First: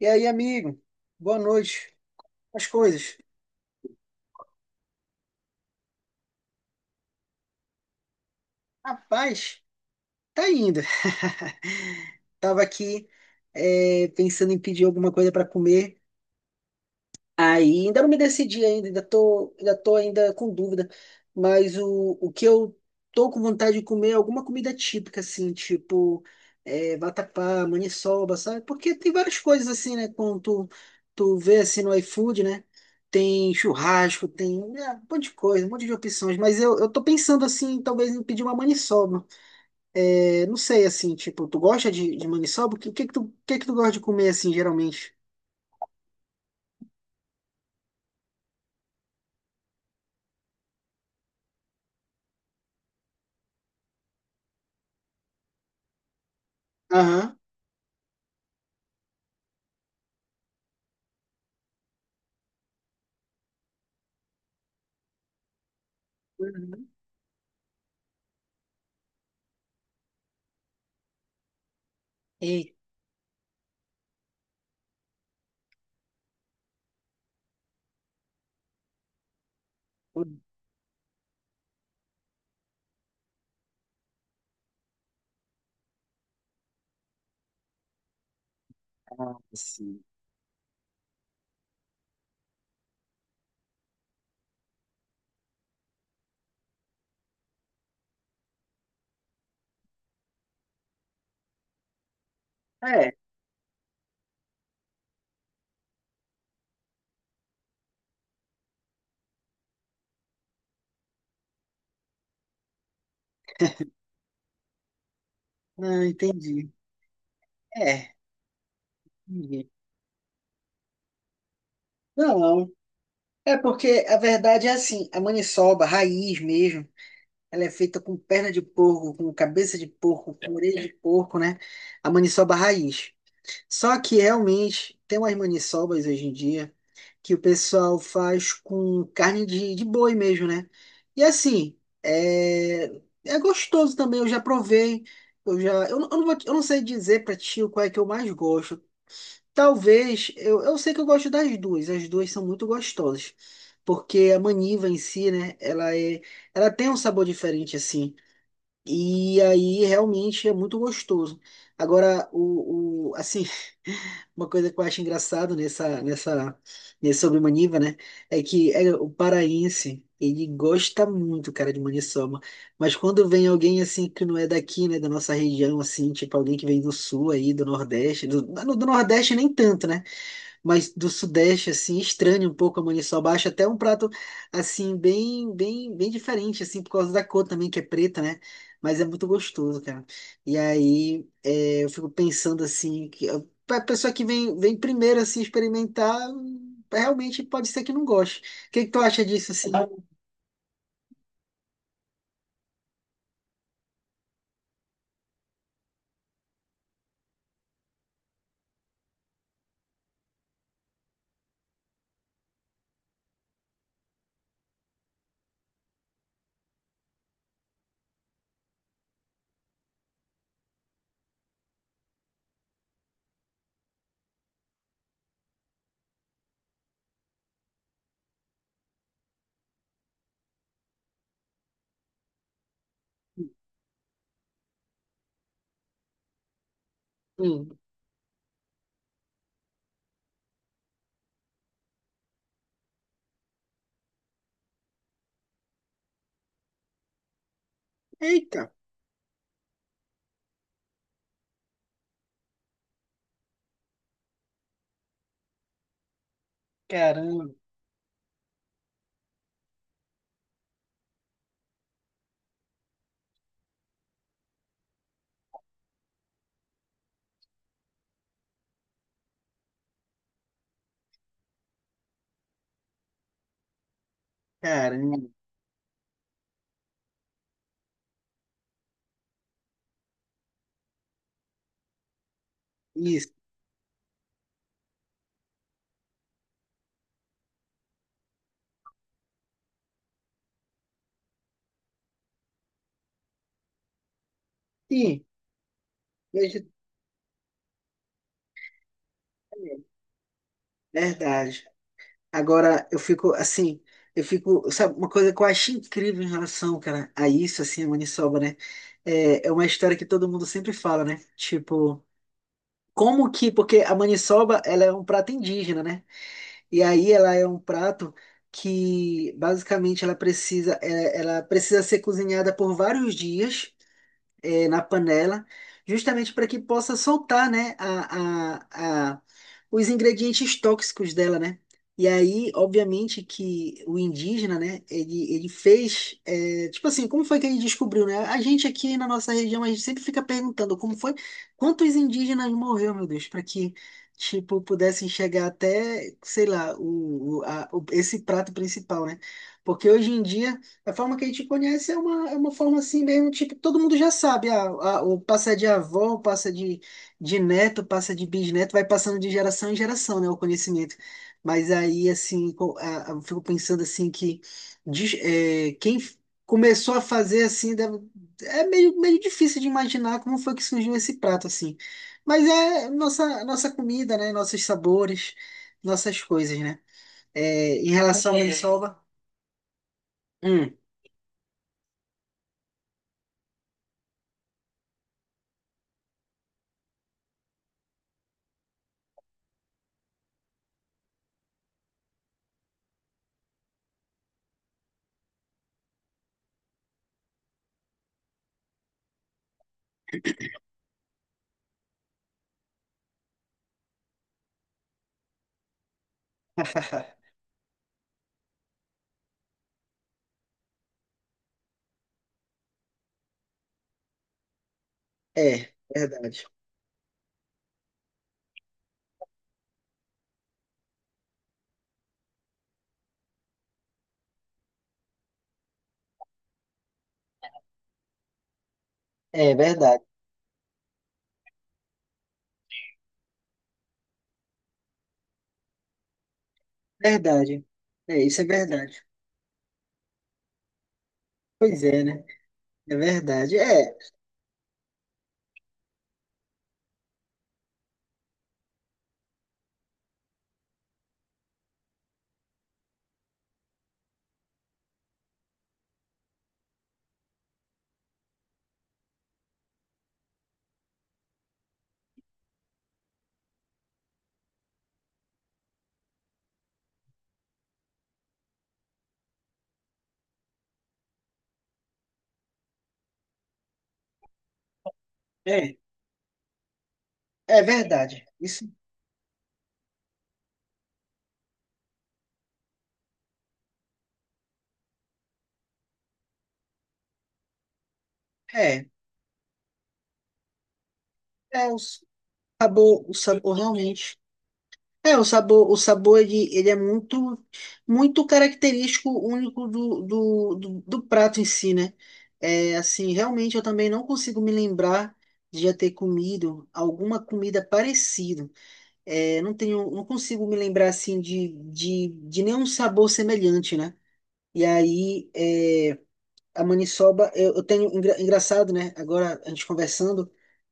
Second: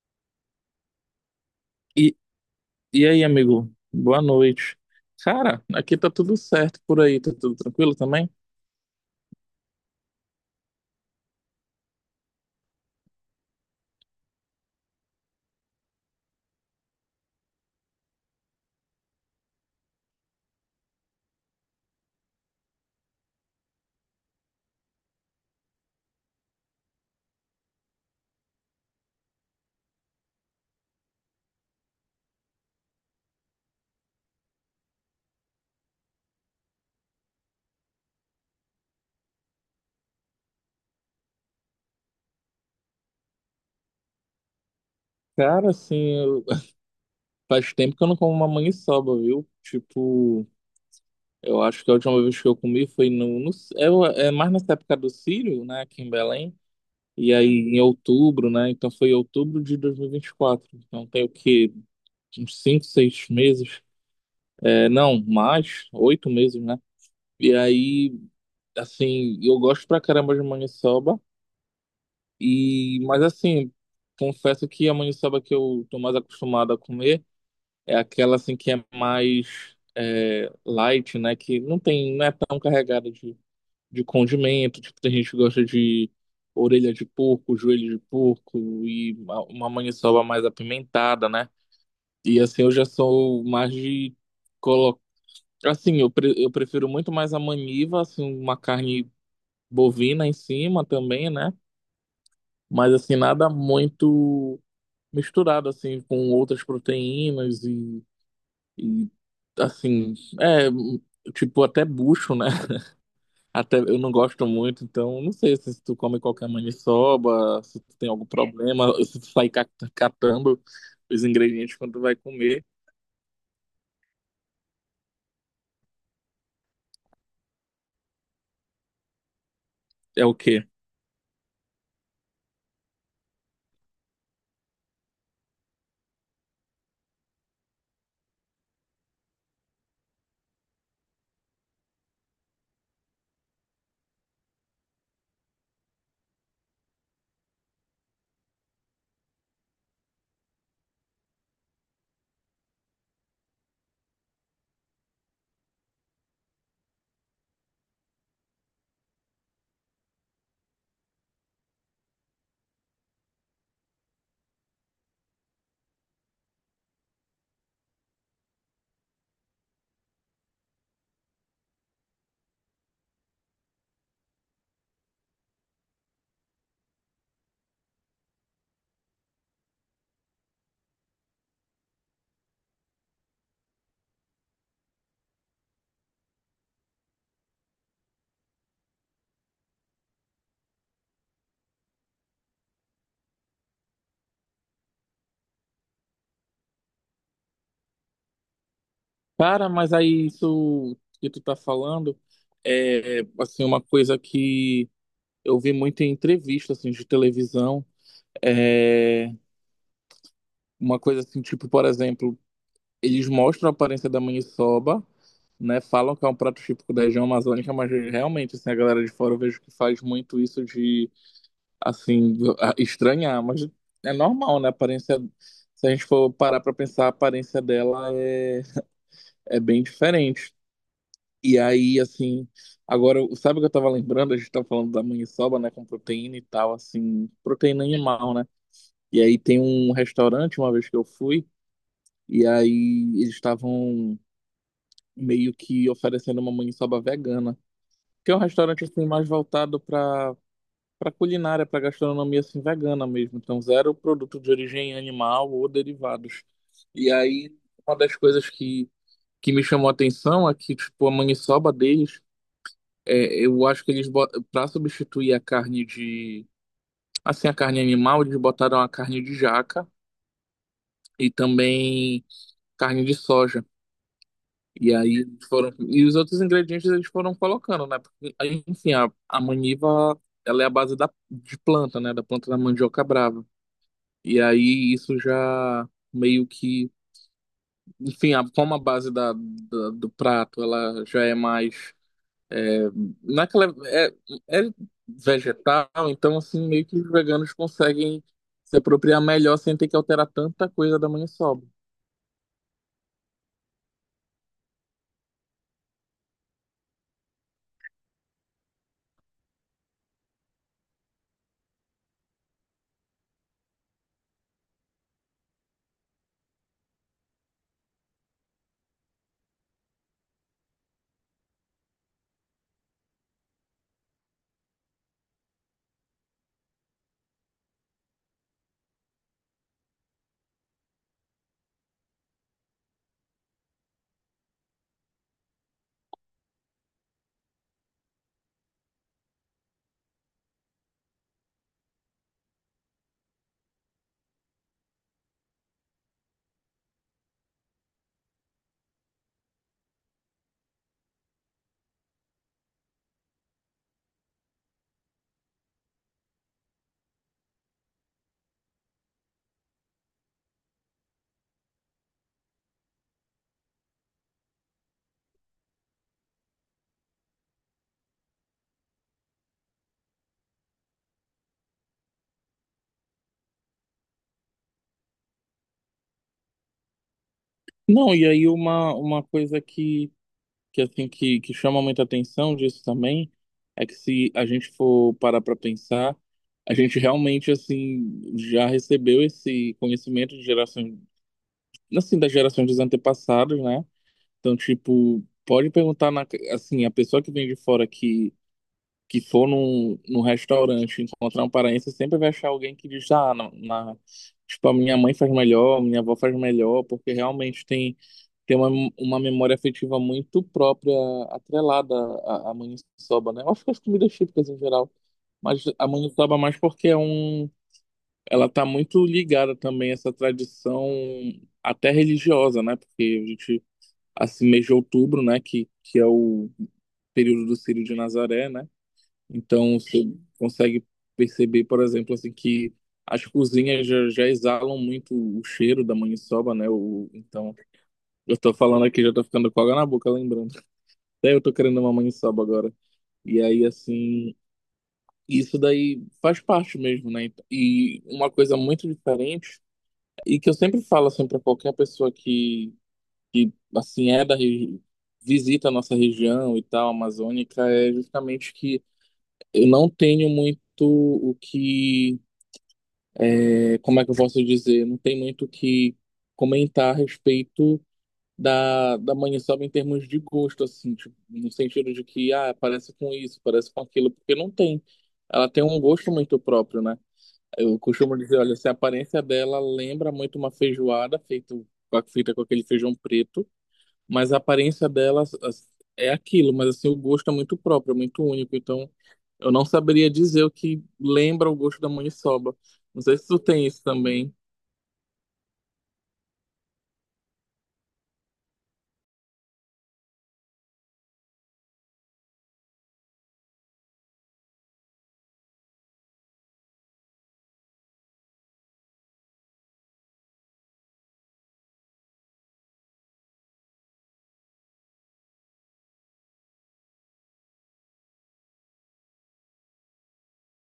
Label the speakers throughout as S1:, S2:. S1: E aí, amigo? Boa noite.
S2: E,
S1: As
S2: e
S1: coisas?
S2: aí, amigo? Boa noite. Cara, aqui tá tudo certo por aí, tá tudo tranquilo também?
S1: Rapaz, tá indo. Tava aqui, pensando em pedir alguma coisa para comer. Aí ainda não me decidi ainda, ainda tô ainda com dúvida. Mas o que eu tô com vontade de comer é alguma comida típica, assim, tipo vatapá, maniçoba, sabe? Porque tem várias coisas assim, né? Quando tu vê assim no iFood, né? Tem churrasco, tem um monte de coisa, um monte de opções. Mas eu tô pensando assim, talvez em pedir uma maniçoba. É, não sei, assim, tipo, tu gosta de maniçoba? O que que tu gosta de comer, assim, geralmente?
S2: Cara, assim, faz tempo que eu não como uma maniçoba, viu? Tipo, eu acho que a última vez que eu comi foi no, é mais nessa época do Círio, né, aqui em Belém, e
S1: Aham.
S2: aí em outubro, né, então foi outubro de 2024, então tem o que, uns 5, 6 meses, é, não, mais, 8 meses, né,
S1: Uhum.
S2: e aí, assim, eu gosto pra caramba de maniçoba,
S1: Ei.
S2: e, mas assim, confesso que a maniçoba que eu tô mais acostumado a comer é aquela, assim, que é mais... é, light, né? Que não tem, não é tão carregada de condimento. Tipo, tem gente que gosta de orelha de porco, joelho de porco e
S1: Ah,
S2: uma
S1: sim.
S2: maniçoba mais apimentada, né? E assim, eu já sou mais de colocar. Assim, eu, eu prefiro muito mais a maniva, assim, uma carne bovina em cima também, né? Mas
S1: É,
S2: assim, nada muito misturado, assim, com outras proteínas e assim, é, tipo, até bucho, né? Até eu não gosto muito, então não sei se tu
S1: não,
S2: come qualquer
S1: entendi.
S2: maniçoba, se tu tem
S1: É,
S2: algum problema, se tu sai
S1: entendi.
S2: catando os ingredientes quando tu vai comer,
S1: Não, é porque a verdade é assim, a maniçoba, a raiz mesmo, ela é feita com perna de porco, com cabeça de
S2: é o
S1: porco, com
S2: quê?
S1: orelha de porco, né? A maniçoba raiz. Só que realmente tem umas maniçobas hoje em dia que o pessoal faz com carne de boi mesmo, né? E assim, é, é gostoso também, eu já provei. Eu já, eu não vou, eu não sei dizer pra ti qual é que eu mais gosto. Talvez, eu sei que eu gosto das duas, as duas são muito gostosas, porque a maniva em si, né, ela tem um sabor diferente assim, e aí realmente é muito gostoso. Agora, o assim, uma coisa que eu acho engraçado nesse sobre maniva, né, é que o paraense, ele gosta muito, cara, de maniçoba, mas quando vem alguém assim que não é daqui, né, da nossa região, assim, tipo alguém que vem do sul aí, do Nordeste, do Nordeste nem tanto, né? Mas do sudeste, assim, estranho um pouco a maniçoba. Acho até um prato, assim, bem, bem, bem diferente, assim, por causa da cor também, que é preta, né? Mas é muito gostoso, cara. E aí, eu fico pensando, assim, que a pra pessoa que vem primeiro, assim, experimentar, realmente pode ser que não goste. O que que tu acha disso,
S2: Cara,
S1: assim?
S2: mas aí isso que tu tá falando é assim uma coisa que eu vi muito em entrevista assim de televisão, é uma coisa assim, tipo, por exemplo, eles mostram a aparência da maniçoba, né, falam que é um prato típico da região amazônica, mas realmente, assim, a galera de fora eu vejo que faz muito isso de assim, estranhar, mas é normal, né? A aparência, se a gente for parar pra pensar, a aparência dela é, é bem diferente. E aí, assim, agora, sabe o que eu tava lembrando? A gente tava falando da maniçoba, né, com proteína e tal, assim,
S1: Hum.
S2: proteína animal, né? E aí tem um restaurante, uma vez que eu fui, e aí eles estavam meio que oferecendo uma maniçoba vegana, que é um
S1: Eita,
S2: restaurante, assim, mais voltado pra para culinária, para gastronomia assim vegana mesmo, então zero produto de origem animal ou derivados. E aí
S1: caramba,
S2: uma das coisas que me chamou a atenção é que tipo a maniçoba deles, é, eu acho que eles para substituir a carne de assim a carne animal, eles botaram a carne de jaca e também carne de soja. E
S1: caramba,
S2: aí foram e os outros ingredientes eles foram colocando, né? Porque, aí, enfim, a maniva ela é a base da, de planta, né? Da planta da mandioca
S1: isso.
S2: brava. E aí isso já meio que, enfim, a, como a base da do prato ela já é mais, é, não é que ela é, é
S1: Ih,
S2: vegetal, então assim
S1: vegetariano.
S2: meio que os veganos conseguem se apropriar melhor sem ter que alterar tanta coisa da maniçoba.
S1: Verdade. Agora, eu fico, sabe, uma coisa que eu acho incrível em relação, cara, a isso, assim, a maniçoba, né? É uma história que todo mundo sempre fala, né? Tipo, porque a maniçoba, ela é um prato indígena, né? E aí ela é um prato que, basicamente, ela precisa ser cozinhada por vários dias, na panela, justamente para que possa soltar, né, os ingredientes tóxicos dela, né? E aí, obviamente, que o indígena, né, ele fez, tipo assim, como foi que ele descobriu, né? A gente aqui na nossa região, a gente sempre fica perguntando como foi, quantos indígenas morreu, meu Deus, para que, tipo, pudessem chegar até, sei lá, esse prato principal, né? Porque hoje em dia a forma que a gente conhece é uma, forma assim mesmo, tipo, todo mundo já sabe, ah, o passa de avó, passa de neto, passa de bisneto, vai passando de geração em geração, né, o conhecimento. Mas aí, assim, eu fico pensando assim que diz- eh, quem f- começou a fazer assim, é meio difícil de imaginar como foi que surgiu esse prato, assim. Mas é nossa, nossa comida, né, nossos sabores, nossas coisas, né. Eh, em
S2: Não, e
S1: relação à É.
S2: aí uma,
S1: maniçoba...
S2: uma coisa que,
S1: Hum.
S2: que assim que, que chama muita atenção disso também é que se a gente for parar para pensar, a gente realmente assim já recebeu esse conhecimento de geração, assim, das gerações dos antepassados, né? Então, tipo, pode perguntar, na, assim, a pessoa que vem de fora que for num restaurante encontrar um paraense, sempre vai achar alguém que diz, ah, tipo, a minha mãe faz melhor, a minha avó faz melhor, porque realmente tem, tem uma memória afetiva muito própria, atrelada à maniçoba, né? Eu acho que as comidas típicas em geral, mas
S1: É,
S2: a maniçoba
S1: verdade.
S2: mais porque é um, ela está muito ligada também a essa tradição até religiosa, né? Porque a gente, assim, mês de outubro, né? Que é o período do Círio de Nazaré, né?
S1: É
S2: Então você,
S1: verdade.
S2: sim, consegue perceber, por exemplo, assim, que as cozinhas já exalam muito o cheiro da maniçoba, né? O, então,
S1: Verdade. É,
S2: eu
S1: isso é
S2: tô falando
S1: verdade.
S2: aqui, já tô ficando com água na boca, lembrando. Até eu tô querendo
S1: Pois
S2: uma
S1: é, né?
S2: maniçoba agora.
S1: É
S2: E
S1: verdade.
S2: aí, assim, isso daí faz parte mesmo, né? E uma coisa muito diferente e que eu sempre falo assim para qualquer pessoa que assim é visita a nossa região e tal, amazônica, é justamente que eu não tenho muito o que, é, como é que eu posso dizer, não tem muito o que comentar a respeito da maniçoba em termos de gosto assim, tipo, no sentido de que ah, parece com isso, parece com aquilo, porque não tem. Ela tem
S1: É,
S2: um gosto muito próprio, né?
S1: é,
S2: Eu costumo
S1: verdade.
S2: dizer, olha,
S1: Isso
S2: se a aparência dela lembra muito uma feijoada feita com aquele feijão preto, mas a aparência dela é aquilo, mas assim, o gosto é muito próprio, é muito único,
S1: é.
S2: então eu não saberia dizer o que lembra o
S1: É
S2: gosto da maniçoba. Não
S1: o
S2: sei se tu
S1: sabor
S2: tem isso
S1: realmente.
S2: também.
S1: É, o sabor ele é muito, muito característico, único do prato em si, né? É, assim, realmente eu também não consigo me lembrar de já ter comido alguma comida parecida. É, não consigo me lembrar assim de, de nenhum sabor semelhante, né? E aí, é, a maniçoba, eu engraçado, né? Agora a gente conversando,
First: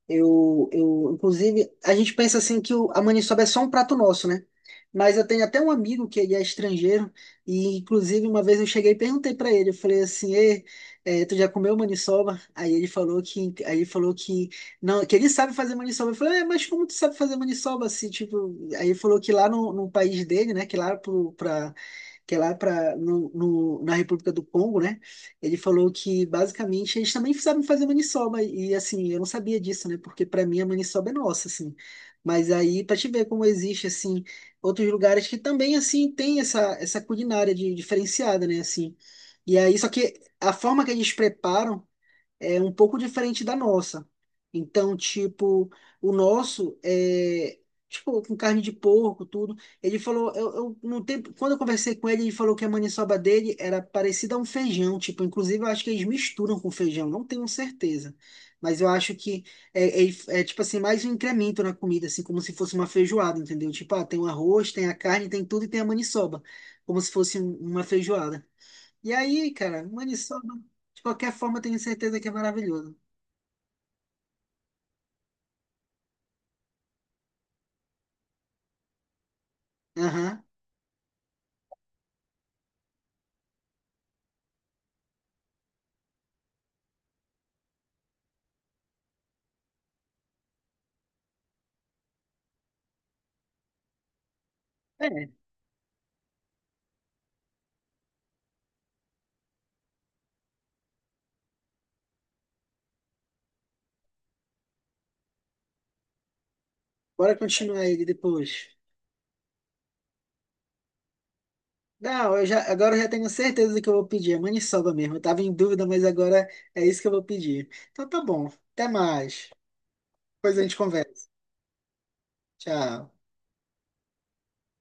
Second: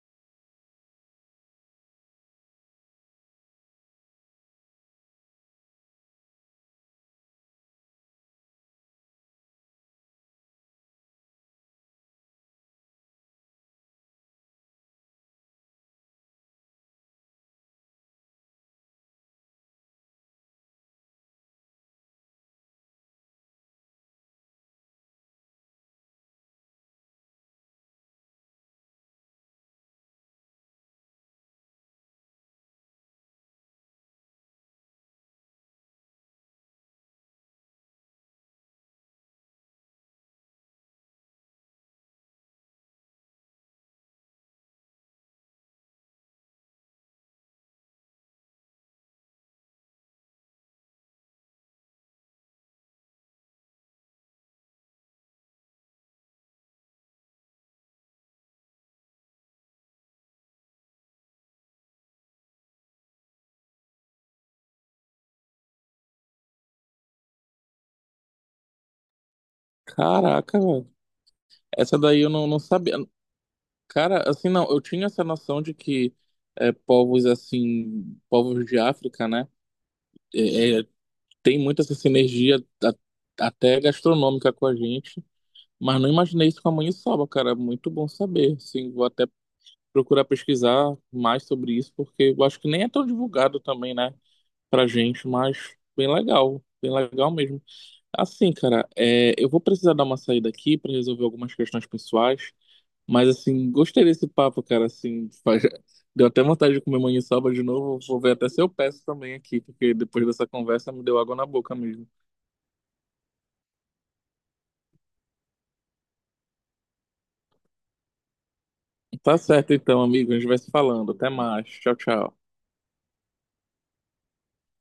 S1: eu, inclusive, a gente pensa assim que a maniçoba é só um prato nosso, né? Mas eu tenho até um amigo que ele é estrangeiro, e inclusive uma vez eu cheguei e perguntei pra ele, eu falei assim, ei, eh, tu já comeu maniçoba? Aí ele falou que, não, que ele sabe fazer maniçoba. Eu falei, é, mas como tu sabe fazer maniçoba assim, tipo, aí ele falou que lá no país dele, né, que é lá pro, pra, que é lá pra, na República do Congo, né? Ele falou que basicamente eles também sabem fazer maniçoba e assim, eu não sabia disso, né? Porque para mim a maniçoba é nossa, assim. Mas aí para te ver como existe assim outros lugares que também assim tem essa culinária diferenciada, né, assim. E aí só que a forma que eles preparam é um pouco diferente da nossa. Então, tipo, o nosso é tipo com carne de porco, tudo. Ele falou, eu no tempo, quando eu conversei com ele, ele falou que a maniçoba dele era parecida a um feijão, tipo, inclusive eu acho que eles misturam com feijão, não tenho certeza. Mas eu acho que é, é, tipo assim, mais um incremento na comida, assim, como se fosse uma feijoada, entendeu? Tipo, ah, tem o arroz, tem a carne, tem tudo e tem a maniçoba, como se fosse uma feijoada. E aí, cara, maniçoba,
S2: Caraca, velho.
S1: de qualquer forma, eu tenho
S2: Essa
S1: certeza
S2: daí
S1: que é
S2: eu não, não
S1: maravilhoso.
S2: sabia. Cara, assim, não, eu tinha essa noção de que é, povos assim, povos de África, né,
S1: Aham.
S2: é, tem muita essa sinergia a- até gastronômica com a gente. Mas não imaginei isso com a maniçoba, cara. É muito bom saber. Sim, vou até procurar pesquisar mais sobre isso, porque eu acho que nem é tão divulgado também, né, pra gente,
S1: É,
S2: mas bem legal. Bem legal mesmo. Assim, cara, é, eu vou precisar dar uma saída aqui pra resolver algumas questões pessoais, mas assim, gostei desse papo, cara, assim, deu até vontade de comer
S1: bora
S2: maniçoba de
S1: continuar
S2: novo.
S1: ele
S2: Vou ver até se eu
S1: depois.
S2: peço também aqui, porque depois dessa conversa me deu água na boca mesmo.
S1: Não, agora eu já tenho certeza do que eu vou pedir. É maniçoba mesmo. Eu tava em dúvida, mas agora é isso que eu vou pedir. Então tá bom. Até
S2: Tá
S1: mais.
S2: certo então, amigo, a gente
S1: Depois
S2: vai
S1: a
S2: se
S1: gente
S2: falando.
S1: conversa.
S2: Até mais. Tchau, tchau.
S1: Tchau.